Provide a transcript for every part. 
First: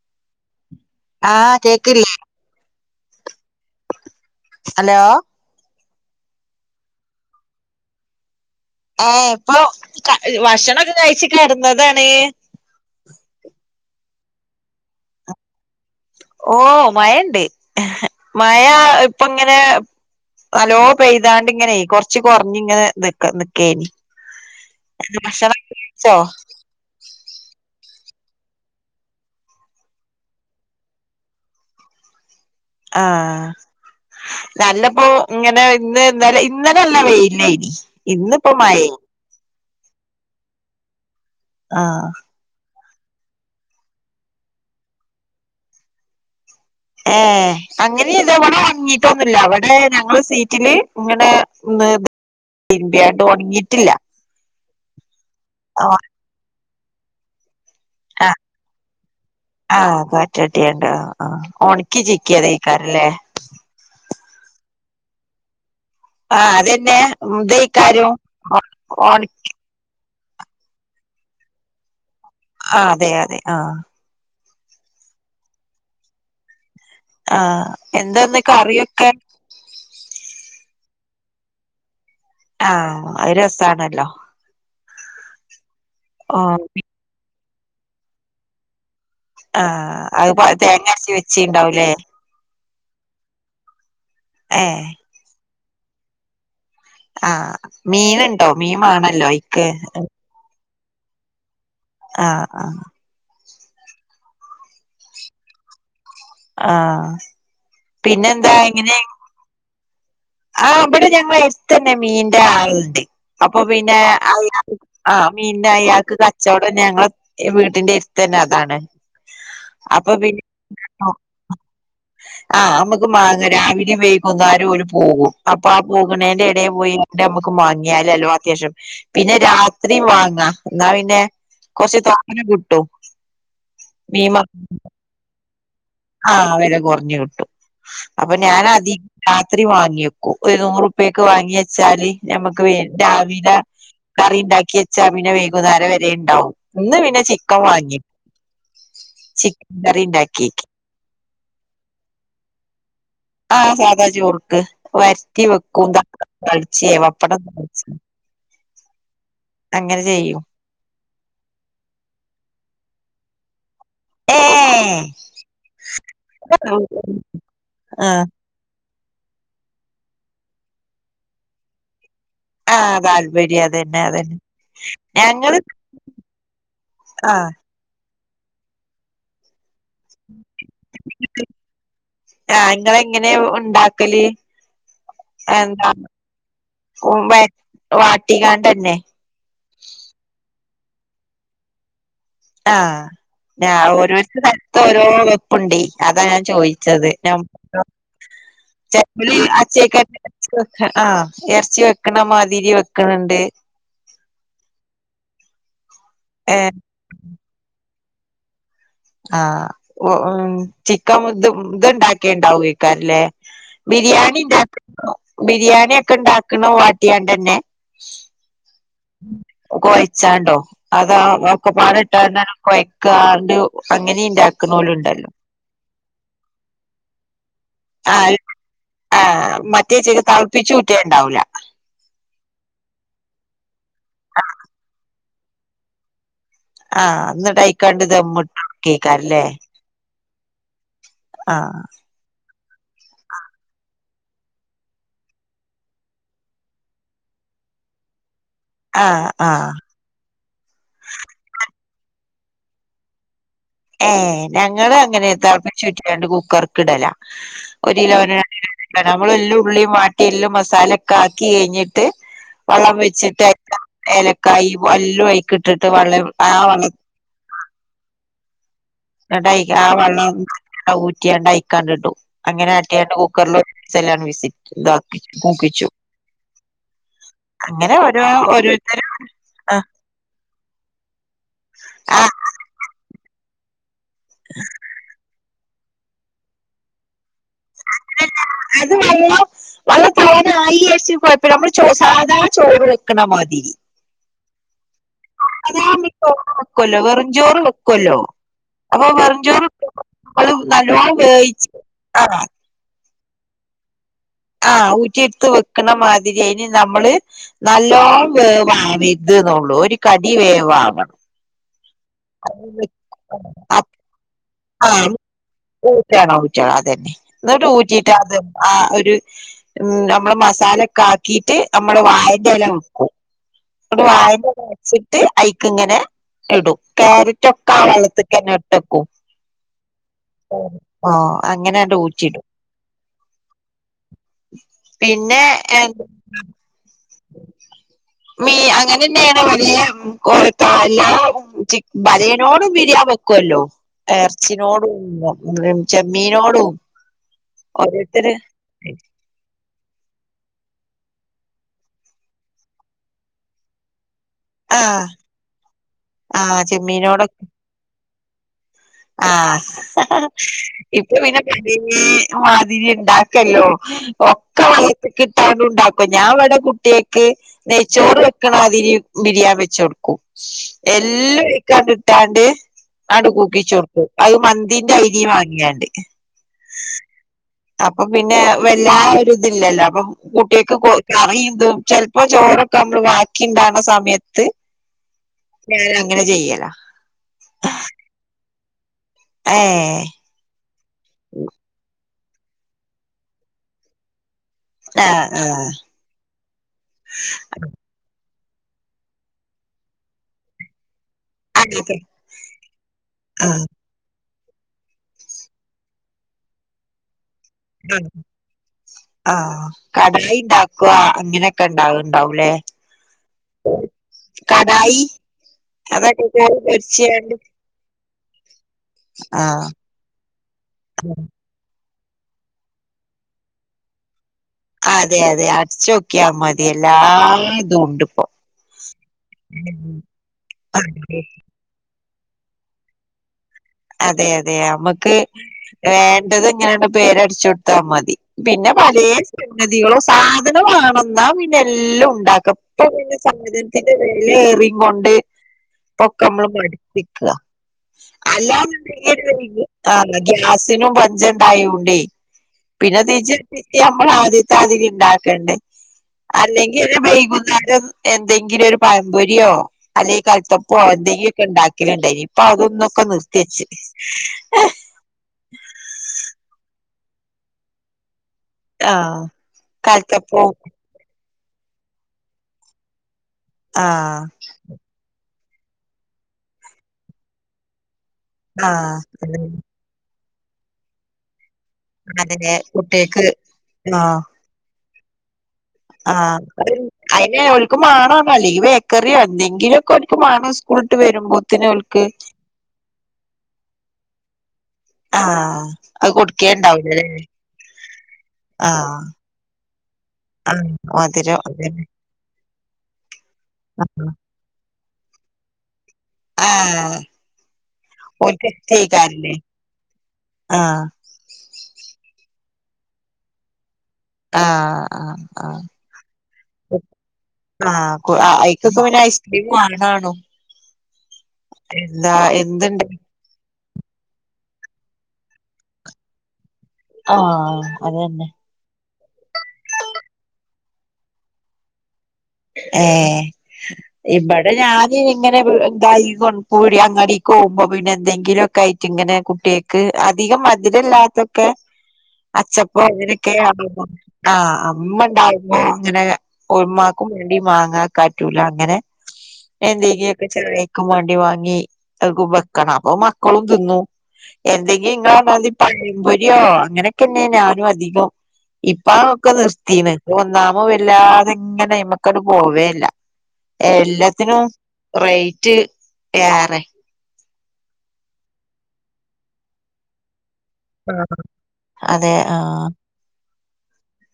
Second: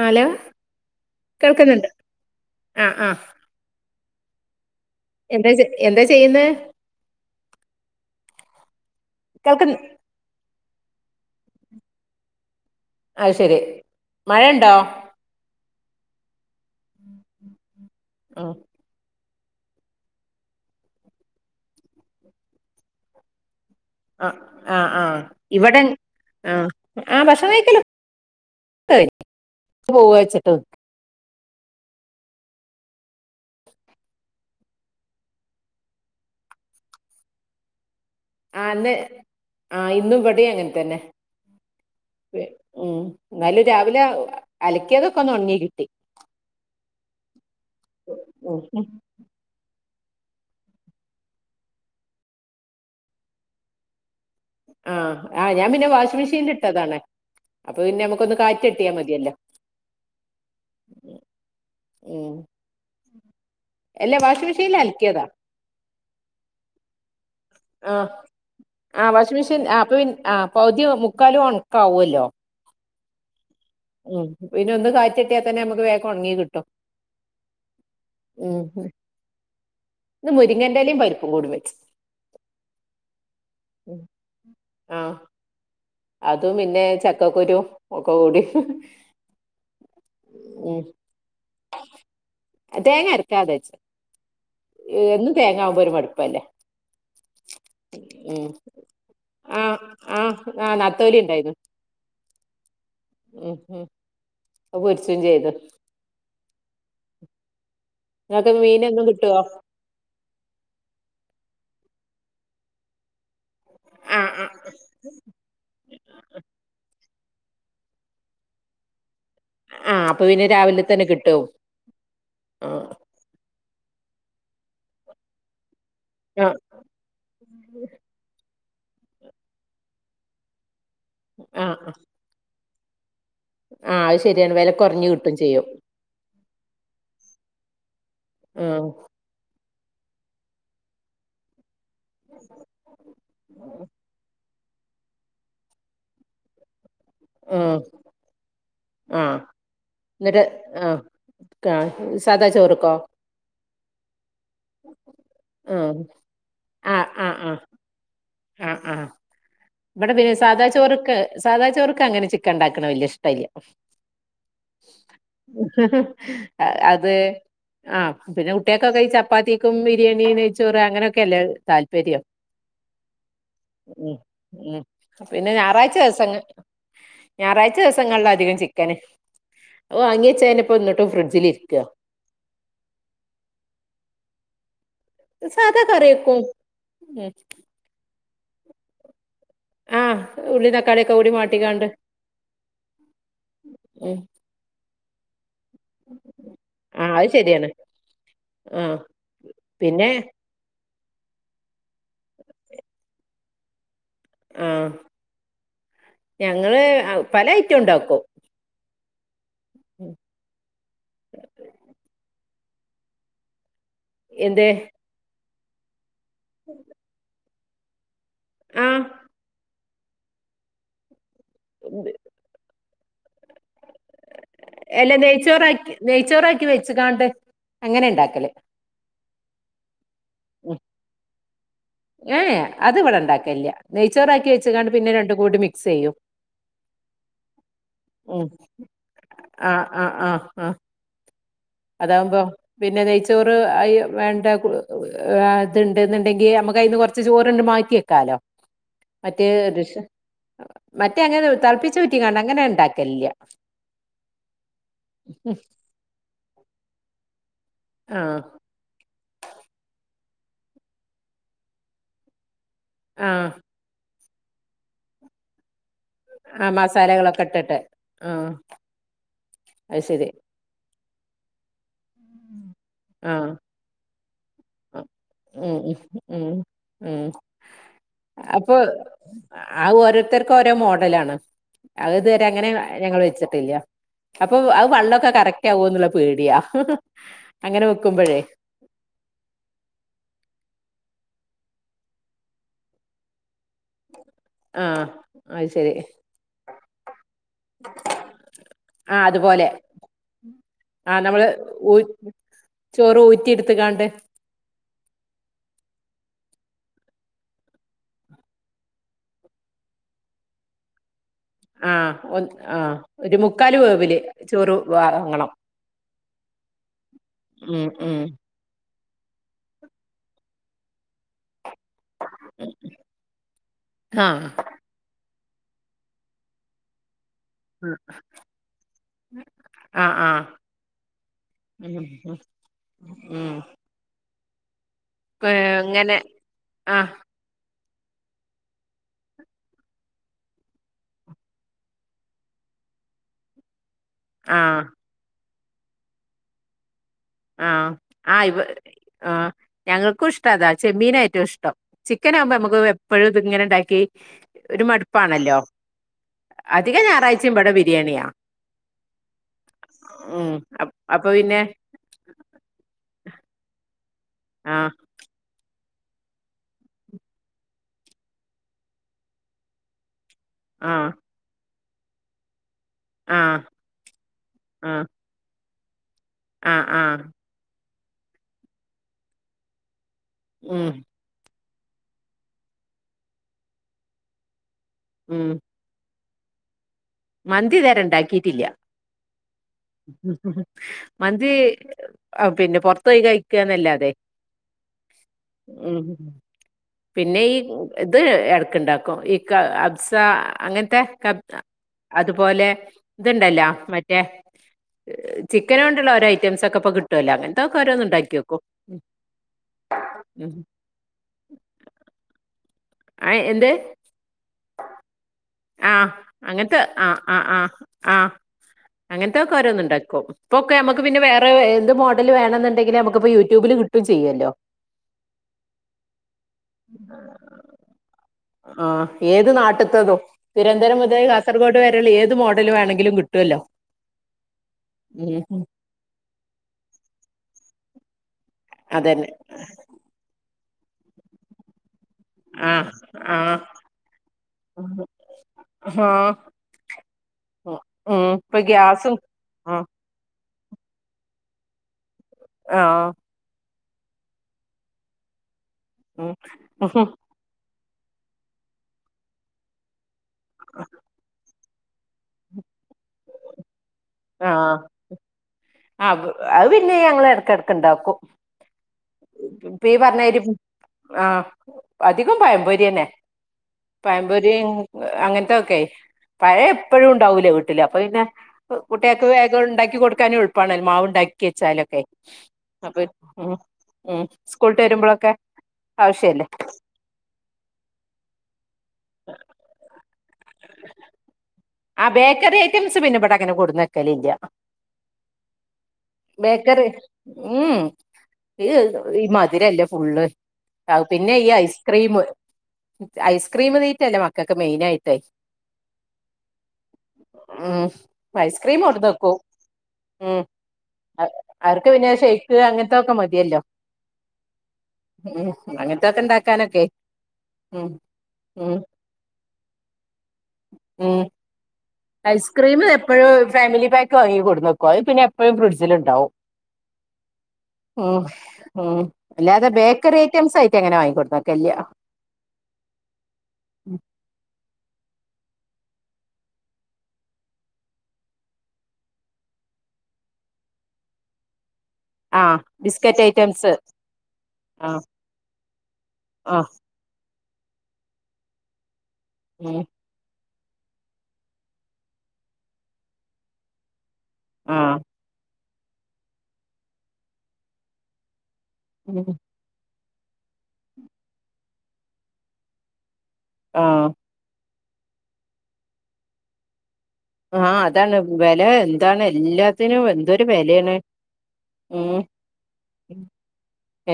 ആ അലോ ആഹ് കേൾക്ക്ണണ്ട് കേക്കില്ലേ ആഹ് ആഹ് ഹലോ എന്താ ചെ എന്താ ചെയ്യുന്നേ ആഹ് ഇപ്പൊ കേൾക്കുന്നു ക ഇ ഭക്ഷണം ഒക്കെ കഴിച്ച് കെടന്നതാണ് അത്ശരി മഴ ഒണ്ടോ ഓഹ് മയണ്ട് ആ മയാ ഇ ഇപ്പൊ ഇങ്ങനേ തലോ പെയ്താണ്ട് ഇങ്ങനേ കൊറച്ച് കൊറഞ്ഞ് ഇങ്ങനെ നിക്ക നിക്കേനി അഹ് ആഹ് ആഹ് ഭക്ഷണൊക്കെ ഇവടെൻ കഴിച്ചോ ആഹ് ആഹ് ഭക്ഷണം കഴിക്കല് [inaudible] പോവച്ചിട്ട് ആഹ് നല്ല പ്പോ ഇങ്ങനെ ഇന്ന് ഇന്നലെ ഇന്നലെല്ല വെയില് ഇന്നിപ്പോ മയേം ആഹ് ഇന്ന് ഇവിടെയും അങ്ങനെ തന്നെ ആഹ് ഉം ന്നാലും രാവിലെ അലക്കിയതൊക്കെ ഒന്ന് ഒണങ്ങി കിട്ടി ഏയ് അങ്ങനെ ഇതവടെ [unintelligible] ഉം. ന്നുല്ല അവടേ ഞങ്ങള് സീറ്റില് ഇങ്ങനെ [unintelligible] തിരു മ്പ്യാ യിട്ട് ണങ്ങീട്ടില്ല ആഹ് ആഹ് ഞാൻ പിന്നെ വാഷിങ്‌ മെഷീനിൽ ഇട്ടതാണെ അപ്പൊ പിന്നെ നമുക്കൊന്ന് കാറ്റ് കിട്ടിയാ മതിയല്ലോ ആഹ് കാറ്റ് തട്ടി യതുണ്ടോ ആ ഒണക്കി ചിക്കിയ തെ ക്കാരം ല്ലേ എല്ലാ വാഷിംഗ് മിഷീൽ അലക്കിയതാ ആ അതെന്നേ മ് ദേ ക്കാരം ഒ ഓൻ ആപ്പൊ പിൻ ആഹ് പകുതി മുക്കാലും ഒണക്കാവല്ലോ ആ അതെ അതെ ആഹ് ഉം പിന്നെ ഒന്ന് കാറ്റ് കിട്ടിയാ തന്നെ നമുക്ക് വേഗം ഒണങ്ങി കിട്ടും ആഹ് എന്താ ഇന്ന് ഉം കറിയൊക്കെ ഇന്ന് മുരിങ്ങേന്റെലേം പരിപ്പും കൂടി വെച്ച് ആഹ് അത് രസാണല്ലോ ആഹ് അതും ഓഹ് പിന്നെ ചക്കക്കുരു ഒക്കെ കൂടി ആഹ് അത്പ ഉം തേങ്ങ അരച്ചി വെച്ചിണ്ടാവൂലേ തേങ്ങ അരക്കാതെച്ച് ഏ എന്നും തേങ്ങയാവുമ്പോ ഒരു മടുപ്പല്ലേ ആഹ് മീനു ഉം ഉണ്ടോ മീമാണല്ലോ അ യ് ക്ക് ആഹ് നത്തോലി ഇണ്ടായിന്നു ആഹ് ആഹ് ഉം ഉം [unintelligible] എക്സ്ചേഞ്ച് ചെയ്ത് ആഹ് നിങ്ങൾക്ക് പിന്നെന്താ ഇങ്ങനെ [unintelligible] ആഹ് ഇബട ഞങ്ങ എടുത്ത് തന്നെ മീന്റെ ആളുണ്ട് അപ്പൊ പിന്നേ ആ ആ [unintelligible] ആഹ് മീന്നെ അയാൾക്ക് കച്ചവടം ഞങ്ങള് ഈ വീട്ടിന്റെ എര് ത്ത് ന്നെ അതാണ് ആ അപ്പൊ പിന്ന് പിന്നെ രാവിലെ തന്നെ കിട്ടും ആഹ് ആ ആഹ് നമ്മ മാങ്ങ രാവിലെയും വേയ്കുംന്നേര ഓര് പോകും അപ്പൊ ആ ആ പോകണേന്റെ എടേ പോയി ഞമ്മക്ക് മാങ്ങിയാലല്ലോ അത്യാശ്യം പിന്നെ രാത്രി വാങ്ങാ. ന്നാ പിന്നെ ആ കൊച്തോനെ കിട്ടും ആഹ് അത് ശരിയാണ് വെല കൊർ ഞ്ഞ് കിട്ടും ചെയ്യും ആഹ് വെല കുറഞ്ഞ് കിട്ടും അപ്പൊ ഞാൻ ആഹ് അധി രാത്രി വാങ്ങിയേക്കും ഒരു നൂറുപ്പിയെ ക്ക് വാങ്ങിയ ച്ചാല് നമക്ക് വേ രാവിലെ കറി ഇണ്ടാക്കി ച്ചാ പിന്നെ വേകുന്നാര വെരെ ഇണ്ടാവും ഇന്ന് പിന്നെ ചി ക്കം ആഹ് വാങ്ങി ആഹ് ചി കറി ഇണ്ടാക്കി ക്കാ സാദാ ചോറ്ക്കോ ആഹ് സാദാ ചോറ് വരറ്റി വെക്കും ആഹ് തളിച്ചേ ആഹ് ആഹ് വപ്പടം ആഹ് ആഹ് ആഹ് ഇവിടെ പിന്നെ ചെയ്യും സാധാ ചോറക്ക് - സാദാ ചോർക്ക് അങ്ങനെ ചിക്ക ണ്ടാക്കണ വല്ല്യ ഇഷ്ടല്ല. ഏഹ് അത് ആ ആഹ് പിന്നെ- കുട്ടിയാക്കൊക്കെ ഈ ചപ്പാത്തിക്കും ബിരിയാണി നെയ്ച്ചോറ് അങ്ങനൊക്കെയല്ലേ താല്പര്യം. ആഹ് താല്പര്യം അതന്നെ മ് അതന്നെ മ് പിന്നെ ഞങ്ങള് ഞായറാഴ്ച ദസങ്ങ- ആഹ് ഞായറാഴ്ച ദിവസങ്ങളിലധികം ചിക്കന് വാങ്ങിയച്ച അനിപ്പോ ന്നട്ടും ഫ്രിഡ്ജിലിരിക്ക ആ ങ്ങളെങ്ങനെ ഉണ്ടാക്കല്? അ സാധാ എന്താ കറി വെക്കും ഉം വ വാട്ടിക്കാണ്ടെന്നെ. ആഹ് ഉള്ളി തക്കാളിയൊക്കെ കൂടി വാട്ടിക്കാണ്ട്. ആഹ് ഞ ഉം ഓരോരുത്ത കലത്ത ഓരോ വെപ്പുണ്ട- അതാ ഞാൻ ആ ചോയിച്ചത് അത് ഞ ശരിയാണ്. ആ ചേലോല് അചെക്ക പിന്നെ ഇച്ച വെക്ക ആ ഇറച്ചി വെക്കണ മാതിരി വെക്കണണ്ട്. ആ ഏഹ് ഞങ്ങള് അഹ് പല ഐറ്റം ണ്ടാക്കും ആഹ് ഉ ചിക്കൻ ഇത് ഇണ്ടാക്കിണ്ടാവക്കാരല്ലേ? ബിരിയാണി എന്ത് ണ്ടാക്ക ബിരിയാണി ഒക്കെ ഉണ്ടാക്കണ വാട്ടിയാണ്ട ന്നെ. ആഹ് കോയച്ചാണ്ടോ അതാ ഒക്കെ [unintelligible] കൊഴക്കാണ്ട് അങ്ങനെ ണ്ടാക്ക എല്ല നെയ്ച്ചോറാക്കി നെയ്ച്ചോറാക്കി വെച്ചക്കാണ്ട് അങ്ങനെ ണ്ടാക്കല്. ആ മറ്റേ [unintelligible] തളപ്പിച്ചൂറ്റ ഉണ്ടാവില്ല ഏഹ് അത് ഇവിടെ ണ്ടാക്കല്ല നെയ്ച്ചോറാക്കി വെച്ച കാണ്ട് പിന്നെ രണ്ടും കൂടി മിക്സ് ചെയ്യും. ആഹ് എന്നന്നിട്ടൈക്കാണ്ട് ഉം ദമ്മിട്ട് [unintelligible] ആ ആഹ് അതാവുമ്പം പിന്നെ നെയ്ച്ചോറ് അയ് വേണ്ട കുറ് ആഹ് ഇതുന്നുണ്ടെങ്കി നമ്മുക്ക് അയിന്ന് കൊറച്ച് ചോറ്ണ്ട് മാ റ്റിക്കാലോ ആഹ് മറ്റേ ആഹ് [unintelligible] മറ്റേ അങ്ങനെ തളപ്പിച്ചൂറ്റി കണ്ട ങ്ങനെ ഉണ്ടാക്കലില്യ. ഏഹ്, ഞങ്ങളുങ്ങനെ തിളപ്പിച്ചൂറ്റി രണ്ടു കുക്കർക്കിടല ഒരു ആ കിലോന രണ്ട്കിലോ നമ്മളെല്ലുള്ളിയും വാട്ടിഎല്ലാം മസാല ഒക്കെ ആക്കി എയ്ഞ്ഞിട്ട്, വള്ളം വെച്ചിട്ട് ആഹ് എല്ലാം ഏലക്കായ വല്ലും ആയ്ക്കിട്ടിട്ട് വള്ള ആഹ് മസാലകളൊക്കെ ഇട്ടിട്ട് ആഹ് എന്നിട്ടീ ആ അത് ശരി വെള്ളം ഊറ്റിയാ ണ്ട്യ്ക്കാണ്ടണ്ട്- അങ്ങനെ ആട്ടിയട്ട് ആഹ് കുക്കറിൽ [unintelligible] വിസി- ഇതാക്കി ഉം ഇതാക്കിച്ചു ഉം ഉം ഉം അങ്ങനെ ഓരോ ഓരോരുത്തര ആഹ് ഓരോരുത്തർക്ക് ഓരോ മോഡലാണ്. അത് ആഹ് ഇതുവരെ അങ്ങനെ ഞങ്ങൾ വെച്ചിട്ടില്ല അപ്പൊ അത് വള്ളൊക്കെ കറക് ക എന്നുള്ള പേടിയാ അങ്ങനെ വെക്കുമ്പോഴേ അങ്ങനെ അത് വള്ളം വള്ള [unintelligible] പോയപ്പോ നമ്മള് ച സാധാ ചോറ് വെക്കണ മാതിരി. ആഹ് അത് ശരി [unintelligible] ചോറ് വെക്കല്ലോ വെറും ചോറ് വെക്കുമല്ലോ. അപ്പൊ ആഹ് വെറഞ്ചോറ് അതുപോലെ [unintelligible] നമ്മള് നല്ലോണം ആഹ് നമ്മള് വേവിച്ച് ഊ [unintelligible] ചോറ് ഊറ്റി എടുത്ത്ക്കാണ്ടേ. ആഹ് ഊറ്റിെടുത്ത് വെക്കണ മാതിരി അയിന് നമ്മള്, നല്ലോ വേവാ [unintelligible] ഒരു കടി വേവാവണം. ആഹ് ഒന്ന് ആഹ് ഒരു മുക്കാല് വേവില് ചോറ് വാങ്ങണം ഊറ്റണം ഊറ്റണം അതന്നെ എന്നിട്ട് ഉം ഊറ്റീട്ടാ ഉം അ ആഹ് ഒരു ഉ നമ്മള് മസാല ഒക്കെ ആക്കീട്ട് നമ്മള വായന്റല വക്കും നമ്മള ആഹ് വായന്റെ ച്ചിട്ട് അയ്ക്ക് ഇങ്ങനെ ഇടും ക്യാരറ്റൊക്കെ ആ വള്ളത്തിക്കന്നെ ഇട്ടക്കും ആഹ് ആഹ് ആഹ് അങ്ങനാണ്ട് ഉം ഉം. ഊററിടും ആഹ് എന്ത് അങ്ങനെ ആഹ് മീൻ അങ്ങനെ തന്നെയാണ് വലിയ [unintelligible] ബിരിയാ ക്കല്ലോ ആഹ് ഇർച്ചിനോടും ചെമ്മീനോടും ആഹ് ഓരോരുത്തര് ആഹ് ഇവ ആഹ് ഞങ്ങൾക്കും ഇഷ്ട അതാ ചെമ്മീന ഏറ്റവും ഇഷ്ടം ചിക്കൻ ആകുമ്പോ നമുക്ക് എപ്പഴും ഇത് ഇങ്ങനെ ഉണ്ടാക്കി ഒരു ആഹ് മടുപ്പാണല്ലോ ആഹ് അധിക ചെമ്മീനോടൊ ഞായറാഴ്ചയും ഇബടെ ബിരിയാണിയാ. ആഹ് ഉം അപ് ഇപ്പൊ അപ്പൊ പിന്നെ [unintelligible] ഈ മാതിരി ഉണ്ടാക്കല്ലോ ഒക്കെ ആഹ് [unintelligible] കിട്ടാണ്ട് ഉണ്ടാക്കും ഞാൻ അവിടെ കുട്ടിയക്ക് നെയ്ച്ചോറ് വെക്കണ ആതിരി ബിരിയാ വെച്ചു കൊടുക്കും ആഹ് എല്ലാം [unintelligible] കിട്ടാണ്ട് ആണ്ട് ആഹ് കുൂക്കിച്ചുടുത്തു അത് മന്തീന്റെ ആയി ഈ വാങ്ങിയാണ്ട് ആ ആഹ് അപ്പൊ പിന്നെ വല്ലാതെ ഒര് ഇതില്ലല്ലോ അപ്പൊ കുട്ടിയെക്ക് ഉം കൊ ചൊറിയിതും [unintelligible] അപ്പൊ ചോറൊക്കെ നമ്മള് വാക്കിണ്ടക്ണ സമയത്ത്. ഉം. ഞാനങ്ങനെ ചെയ്യല. മന്തിതരെ ഉണ്ടാക്കിയിട്ടില്ല. ഏ. മന്തി, അ പിന്നെ പുറത്തൊയി കഴിക്കന്നല്ലാതെ ആഹ് ആഹ് പിന്നെയീ ഇത് എടക്കുണ്ടാക്കും ഈ കബ്സ അങ്ങനത്തെ അത് അതുപോലെ ഇതുണ്ടല്ലോ മറ്റേ. ചിക്കൻ കൊണ്ടുള്ള ഓരോ ഐറ്റമ്സ് ഒക്കെപ്പൊ കിട്ടും ട്ടുലോ, അങ്ങനത്തെക്കെ ആഹ് ഓരോന്ന് ഉണ്ടാക്കി നോക്കും. ആഹ് കടായി ഉണ്ടാക്കുക അങ്ങനെയൊക്കെ ഇണ്ടാവ്ണ്ടാവൂലേ. ആ എന്ത്? ആഹ്, അതൊക്കെ കറി അങ്ങനത്തെ ആഹ്, പൊരിച്ചാണ്ട് ആഹ്, ആഹ്, ആഹ് അങ്ങനത്തെക്കെ ആഹ് ഓരോന്ന് ഉണ്ടാക്കും, ഇപ്പൊക്കെ നമുക്ക് പിന്നെ വേറെ എന്ത് മോഡൽ വേണെന്നുണ്ടെങ്കിൽ നമക്ക്കിപ്പ യൂട്യൂബില് കിട്ടും ചെയ്യല്ലോ. അതെ അതെ അട്ച്ചൊക്കിയ മതി എല്ലാ ഇതും ഉണ്ട് ഇപ്പോ. ആഹ് ഏത് നാട്ടത്തതും തിരുവനന്തപരം മുതൽ കാസർഗോഡ് വരെയുള്ള ഏത് മോഡൽ വേണമെങ്കിലും കിട്ടുമല്ലോ അതെ, അതെ നമ്മുക്ക് ഉം വേണ്ടത് ഇങ്ങനെയാണ്ട് പേരടിച്ചു കൊടുത്താ മതി. പിന്നെ പല അതന്നെ സംഗതികളു സാധനം വേണം, ന്നാ പിന്നെല്ലാം ഉണ്ട ക്കും, ആ പ്പെ പിന്നെ ആ സാധനത്തിന്റെ വിലെറി കൊണ്ട് ആ ഇപ്പൊക്കെ നമ്മള് പിടിച്ചിക്ക ഉം ഉം പ്പ ആ ഗ്യാസിനും പഞ്ച ഉണ്ടായണ്ടേ പിന്നെ ആഹ് തീജ്ജ് നമ്മള ആദ്യത്തെ മാതിരി ഉണ്ടാക്കണ്ടേ, ഉം അല്ലെങ്കിൽ ഉം വൈകുന്നേരം ഒന്ന് എന്തെങ്കിലും ഒരു പഴമ്പൊരിയോ അല്ലെങ്കിൽ കൽത്തപ്പോ എന്തെങ്കിലുമൊക്കെ ഉണ്ടാക്കലുണ്ടായിനി. അപ്പൊ അതൊന്നൊക്കെ നിർത്തിച്ച് ആഹ്, അ, അത് പിന്നെ ഞങ്ങള് എടയ്ക്കെടക്ക് ഇണ്ടാക്കും. ആഹ് ഇപ്പ ഈ പറഞ്ഞമാതിരി. കൽത്തപ്പോ ആ അധികം പഴംപോരി അന്നേ ആഹ് പഴംപൊരി അങ്ങനത്തൊയ്ക്കെ പഴം എപ്പഴും ഉണ്ടാവൂലെ വീട്ടില് അപ്പൊ പിന്നെ ആഹ് കുട്ടികൾക്ക് വേഗം ഇണ്ടാക്കി കൊടുക്കാനും എളുപ്പാണല്ലോ, മാവ് ഇണ്ടാക്കി വെച്ചാല് അതെതെ, കുട്ടിയേൾക്ക് ആ സ്കൂൾ വിട്ടുവരുമ്പോളൊക്കെ. ആഹ്, അയിന് ഓൽക്ക് മാണ ആ കളി, അല്ലെങ്കിൽ ബേക്കറിയോ എന്തെങ്കിലൊക്കെ [unintelligible] സ്കൂളിട്ട് വരുമ്പോ. ആ ബേക്കറി ഐറ്റംസ് പിന്നെ ഇവടെ അങ്ങനെ കൊടുന്ന് വെക്കലില്ല. ആഹ് അത് ബേക്കറി കൊടുക്കേണ്ടാവൂലല്ലേ ഉം. ആഹ് ഈ മധുരല്ലേ ഫുള്ള്, ആഹ് ആ പിന്നെ മധുരം ഈ അതന്നെ ഐസ്ക്രീമ് ഐസ്ക്രീമ് തീറ്റല്ലേ മക്കൾക്ക് മെയിനായിട്ട്. ആഹ് ഉം ഓൽക്ക് ഐസ്ക്രീം കൊടുന്നക്കും [unintelligible] ഉം ആ അവർക്ക് പിന്നെ ഷെയ്ക്ക് അങ്ങനത്തൊക്കെ മതിയല്ലോ? ആഹ് ആഹ് ഉം, അങ്ങനത്തൊക്കെ ഇണ്ടാക്കാനൊക്കെ ആ ഐകൊക്കെ ഇപ്പ പിന്നെ ഐസ്ക്രീമ് വാങ്ങണാനും. ഉം. ഐസ്ക്രീമ് എപ്പഴും ഫാമിലി പാക്ക് വാങ്ങി കൊടുന്നെക്കും, അത് പിന്നെ എപ്പഴും ഫ്രിഡ്ജില് ഇണ്ടാവും ആഹ് അതന്നെ ഓഹ് ഉം അല്ലാതെ ബേക്കറി ഐറ്റംസ് ആയിട്ടങ്ങനെ വാങ്ങി കൊട്ക്കാൻ നിക്കലില്ല. ഏഹ്? ഇബടെ ഞാന് ഇങ്ങനെ ഇതായി പീട്യ അങ്ങാടിക്ക് പോവുമ്പോ പിന്നെ എന്തെങ്കിലൊക്കെ ആയി ട്ടിങ്ങനെ കുട്ട്യേക്ക് അധികം മധ്രല്ലാത്തൊക്കെ ആ അച്ചപ്പോ ബിസ്ക്കറ്റ് ഇങ്ങനൊക്കെ ഐറ്റംസ് [unintelligible] ആഹ് ആ അമ്മ ഇണ്ടാവുമ്പോ ഇങ്ങനെ ആ [unintelligible] ണ്ടി മാങ്ങ കാറ്റൂല അങ്ങനെ. ഉം എന്തേങ്കി ഒക്കെ ചെറിയ ക്കും വേണ്ടി വാങ്ങി അത് വെക്കണം. അപ്പൊ മക്കളും തിന്നു. ആ എന്തെങ്കിലും ഇങ്ങളെ മാതി പഴംപൊരിയോ അങ്ങനെയൊക്കെന്നെ ഞാനു അധികം. ഉം ഇപ്പതൊക്കെ നിർ ത്തീന്ന്. ഒന്നാമെ വല്ലാതിങ്ങനെ അയ്മക്കട് പോവേ ഇല്ല. ആ എല്ലത്തിനും റേറ്റ് ഏറെ ആ അതാണ്. വെല എന്താണ് എല്ലാത്തിനും എന്തൊ ട്ട് വെലയാണ്. ആഹ് ഉം അതെ ആഹ്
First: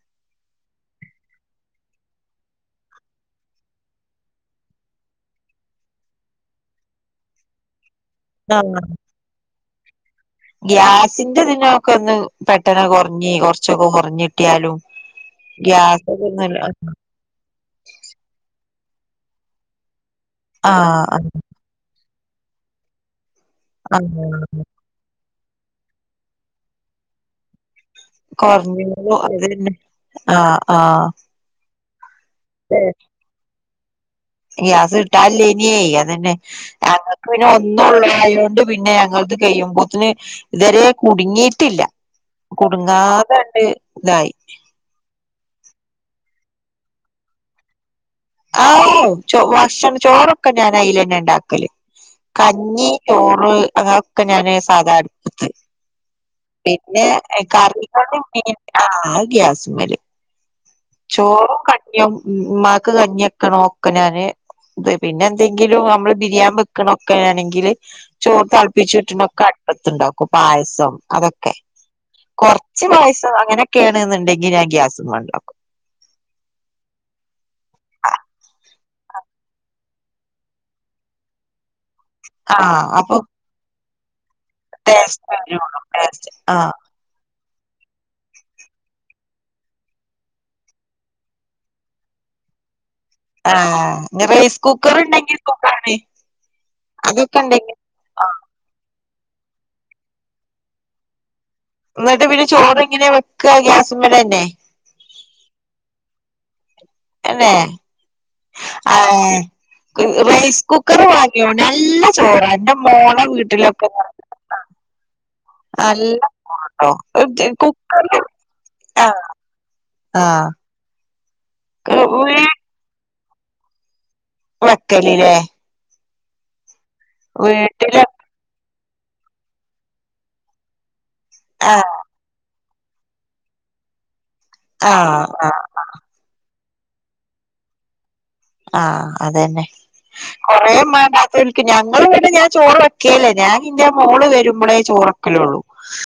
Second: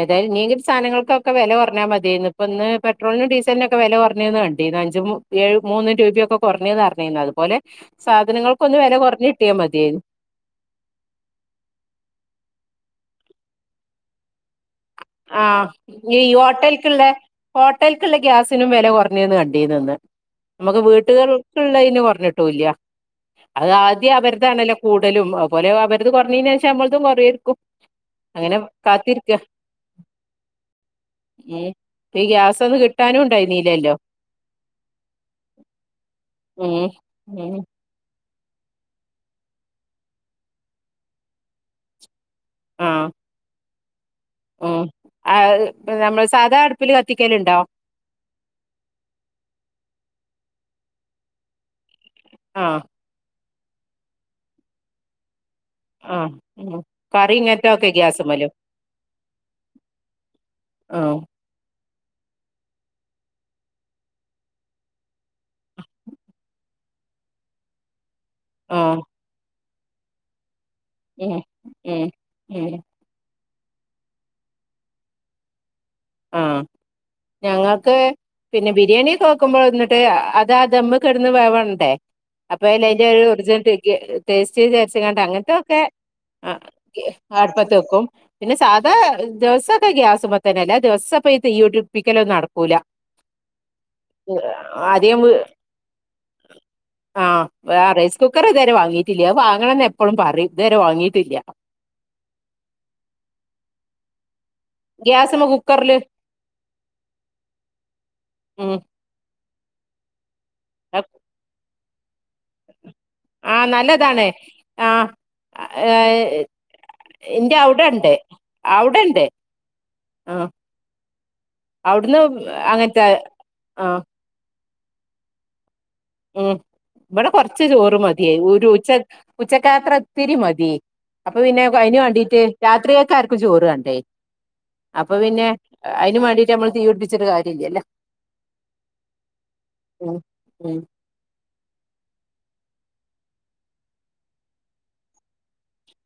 ഏതായാലും ഇനിയെങ്കിലും സാധനങ്ങൾക്കൊക്കെ വെല കൊറഞ്ഞാ മത്യാർന്നു. ഇപ്പ ഇന്ന് പെട്രോളിനും ഡീസലിനും ഒക്കെ വെല കൊറഞ്ഞൂന്ന് കണ്ട് ണ്ടീന്നു. അഞ്ചും ഏഴും മൂന്നും രൂപയൊക്കെ കൊറഞ്ഞൂന്നറിഞ്ഞീർന്നു. അതുപോലെ ആഹ് സാധനങ്ങൾക്കൊന്ന് വെല കൊറഞ്ഞ് കിട്ടിയാ മത്യേർന്നു. ഗ്യാസിന്റെ ഇതിനൊക്കെ ഒന്ന് പെട്ടെന്ന് കൊറഞ്ഞ് കൊറച്ചൊക്കെ കൊറഞ്ഞിട്ടിയാലും ആ ഈ ഹോട്ടൽക്കിള്ള ഹോട്ടൽക്ക്ള്ള ഗ്യാസിനും വെല കൊറഞ്ഞീന്ന് കണ്ടീനിന്ന്. ഇമ്മക്ക് ആഹ് വീട്ടുകൾ ആഹ് ള്ളയ്ന് കൊറഞ്ഞിട്ടൂല്ല. അതാദ്യം ആഹ് അവരതാണല്ലോ കൂടലും. അതുപോലെ അവരത് കൊറഞ്ഞേയ്ന് ശേഷം നമ്മളതും കൊറയേരിക്കും. കൊറഞ്ഞൂന്ന്. അതന്നെ. ആഹ് ആഹ്. ഉം ഇപ്പ ഈ ഗ്യാസൊന്നു കിട്ടാനും ഇണ്ടായ്ര്ന്നീല്ലല്ലോ? ഗ്യാസിട്ടാനില്ലേനിയേ അതന്നെ. ഉം ഞങ്ങക്ക് പിന്നെ ഉം ഒന്ന് ന്നുള്ളായോണ്ട് പിന്നെ ഞങ്ങളത് കയ്യുമ്പോത്തിന് ഇതുവരെ കുടുങ്ങീട്ടില്ല. ആഹ് കുടുങ്ങാതണ്ട് ഇതായി. ഉം. നമ്മള് സാധാ അടുപ്പില് കത്തിക്കല്ണ്ടോ? ആ ഭക്ഷണം ചോറൊക്കെ ഞാനയിലന്നെ ഇണ്ടാക്കല്. ആഹ് കഞ്ഞി ചോറ് അങ്ങനെ ഒക്കെ ഞാന് സാധാ അടുപ്പത്ത് ആഹ് ഉം പിന്നെ കറി ഇങ്ങനത്തൊക്കെ കറികളും ഗ്യാസുമ്മലും മീനും ആഹ് അത് ഗ്യാസ്മ്മല്. ആഹ് ചോറും കഞ്ഞിയും ഉമ്മാക്ക് കഞ്ഞിയൊക്കണം. ഒക്കെ ഞാന് അതെ. പിന്നെന്തെങ്കിലും നമ്മള് ബിരിയാൻ വെക്കണൊക്കെ ആണെങ്കില് ചോറ് ആഹ് തെളപ്പിച്ചൂറ്റണ ഒക്കെ അട്പ്പത്ത്ണ്ടാക്കും. പായസം ഉം അതൊക്കെ. ഉം ഉം കൊറച്ച് പായസം അങ്ങനൊക്കെയാണ്ന്ന്ണ്ടെങ്കി ഞാൻ ഗ്യാസ്മ്മെ ഇണ്ടാക്കും. ആഹ് ഞങ്ങക്ക് പിന്നെ ബിരിയാണിയൊക്കെ വെക്കുമ്പോ എന്നിട്ട് അതാ ദമ്മൊക്കെ ഇട്ന്നെ വേവണ്ടേ. അപ്പൊ അല്ലേ അയ്ന്റെ ഒരു ഒറിജിനൽ ടേസ്റ്റ് വിചാരിച്ച്ങ്ങാണ്ട ടേസ്റ്റ് വരുള്ളൂ അങ്ങനത്തെയൊക്കെ ടേസ്റ്റ് ആഹ് അടുപ്പത്ത് വെക്കും. പിന്നെ സാധാ ദിവസൊക്കെ ഗ്യാസ്മ്മത്തന്നെ അല്ല ദിവസ്സൊ ഇപ്പ ഈ തീ ഇടിപ്പിക്കലൊന്നും നടക്കൂല ആഹ് റൈസ് കുക്കർ ആദ്യം വീ ഉണ്ടെങ്കിൽ സുഖാണ് അതൊക്കെ ആഹ് ഉണ്ടെങ്കിൽ വേറ കുക്കറിതുവരെ വാങ്ങിയിട്ടില്ല. അത് വാങ്ങണന്ന് എപ്പഴും പറയും. ഇതുവരെ വാങ്ങിയിട്ടില്ല. എന്നിട്ട് പിന്നെ ചോറ് എങ്ങനെയാ വെക്ക്വാ? ഗ്യാസ്മ്മലന്നെ? ഗ്യാസ്മ്മ കുക്കറില്. തന്നേ? ഉം ഏഹ്. റൈസ് കുക്കറ് വാങ്ങിയോ? നല്ല ചോറാ എന്റെ മോളെ ആഹ് നല്ലതാണ് ആഹ് നല്ലതാട്ടോ. എന്റെ അവിടെ ഉണ്ട് കുക്കറിന്റെ ആഹ് അവിടെണ്ട് ആഹ് അവ്ട്ന്നും അങ്ങൻത്തെ ആഹ് [unintelligible] ഉം. ഇബടെ കൊർച്ച് ചോറ് വീട്ടില് മത്യേ, ഒരു ഉച്ച ഉച്ചക്കാത്ര ഇത്തിരി മതി. അപ്പൊ പിന്നെ, ആ കയ്ന് വാണ്ടീട്ട്, രാത്രിക്കെക്കാർക്കും ചോറാണ്ടേ. ആ അപ്പൊ പിന്നെ ആ അയ്നും വാണ്ടീട്ട് നമ്മള് തീ പിട്പ്പിച്ച്ട്ട് കാര്യല്ല്യല്ലോ. ആഹ് അതന്നെ. ഉം കൊറേ ഉം മാ [unintelligible] ക്ക് ഞങ്ങള്വ്ടെ ഞാൻ ചോറ് വെക്കലില്ല, ഞാന് ന്റെ മോള് വരുമ്പളേ ചോറ് വെക്കലുള്ളൂ.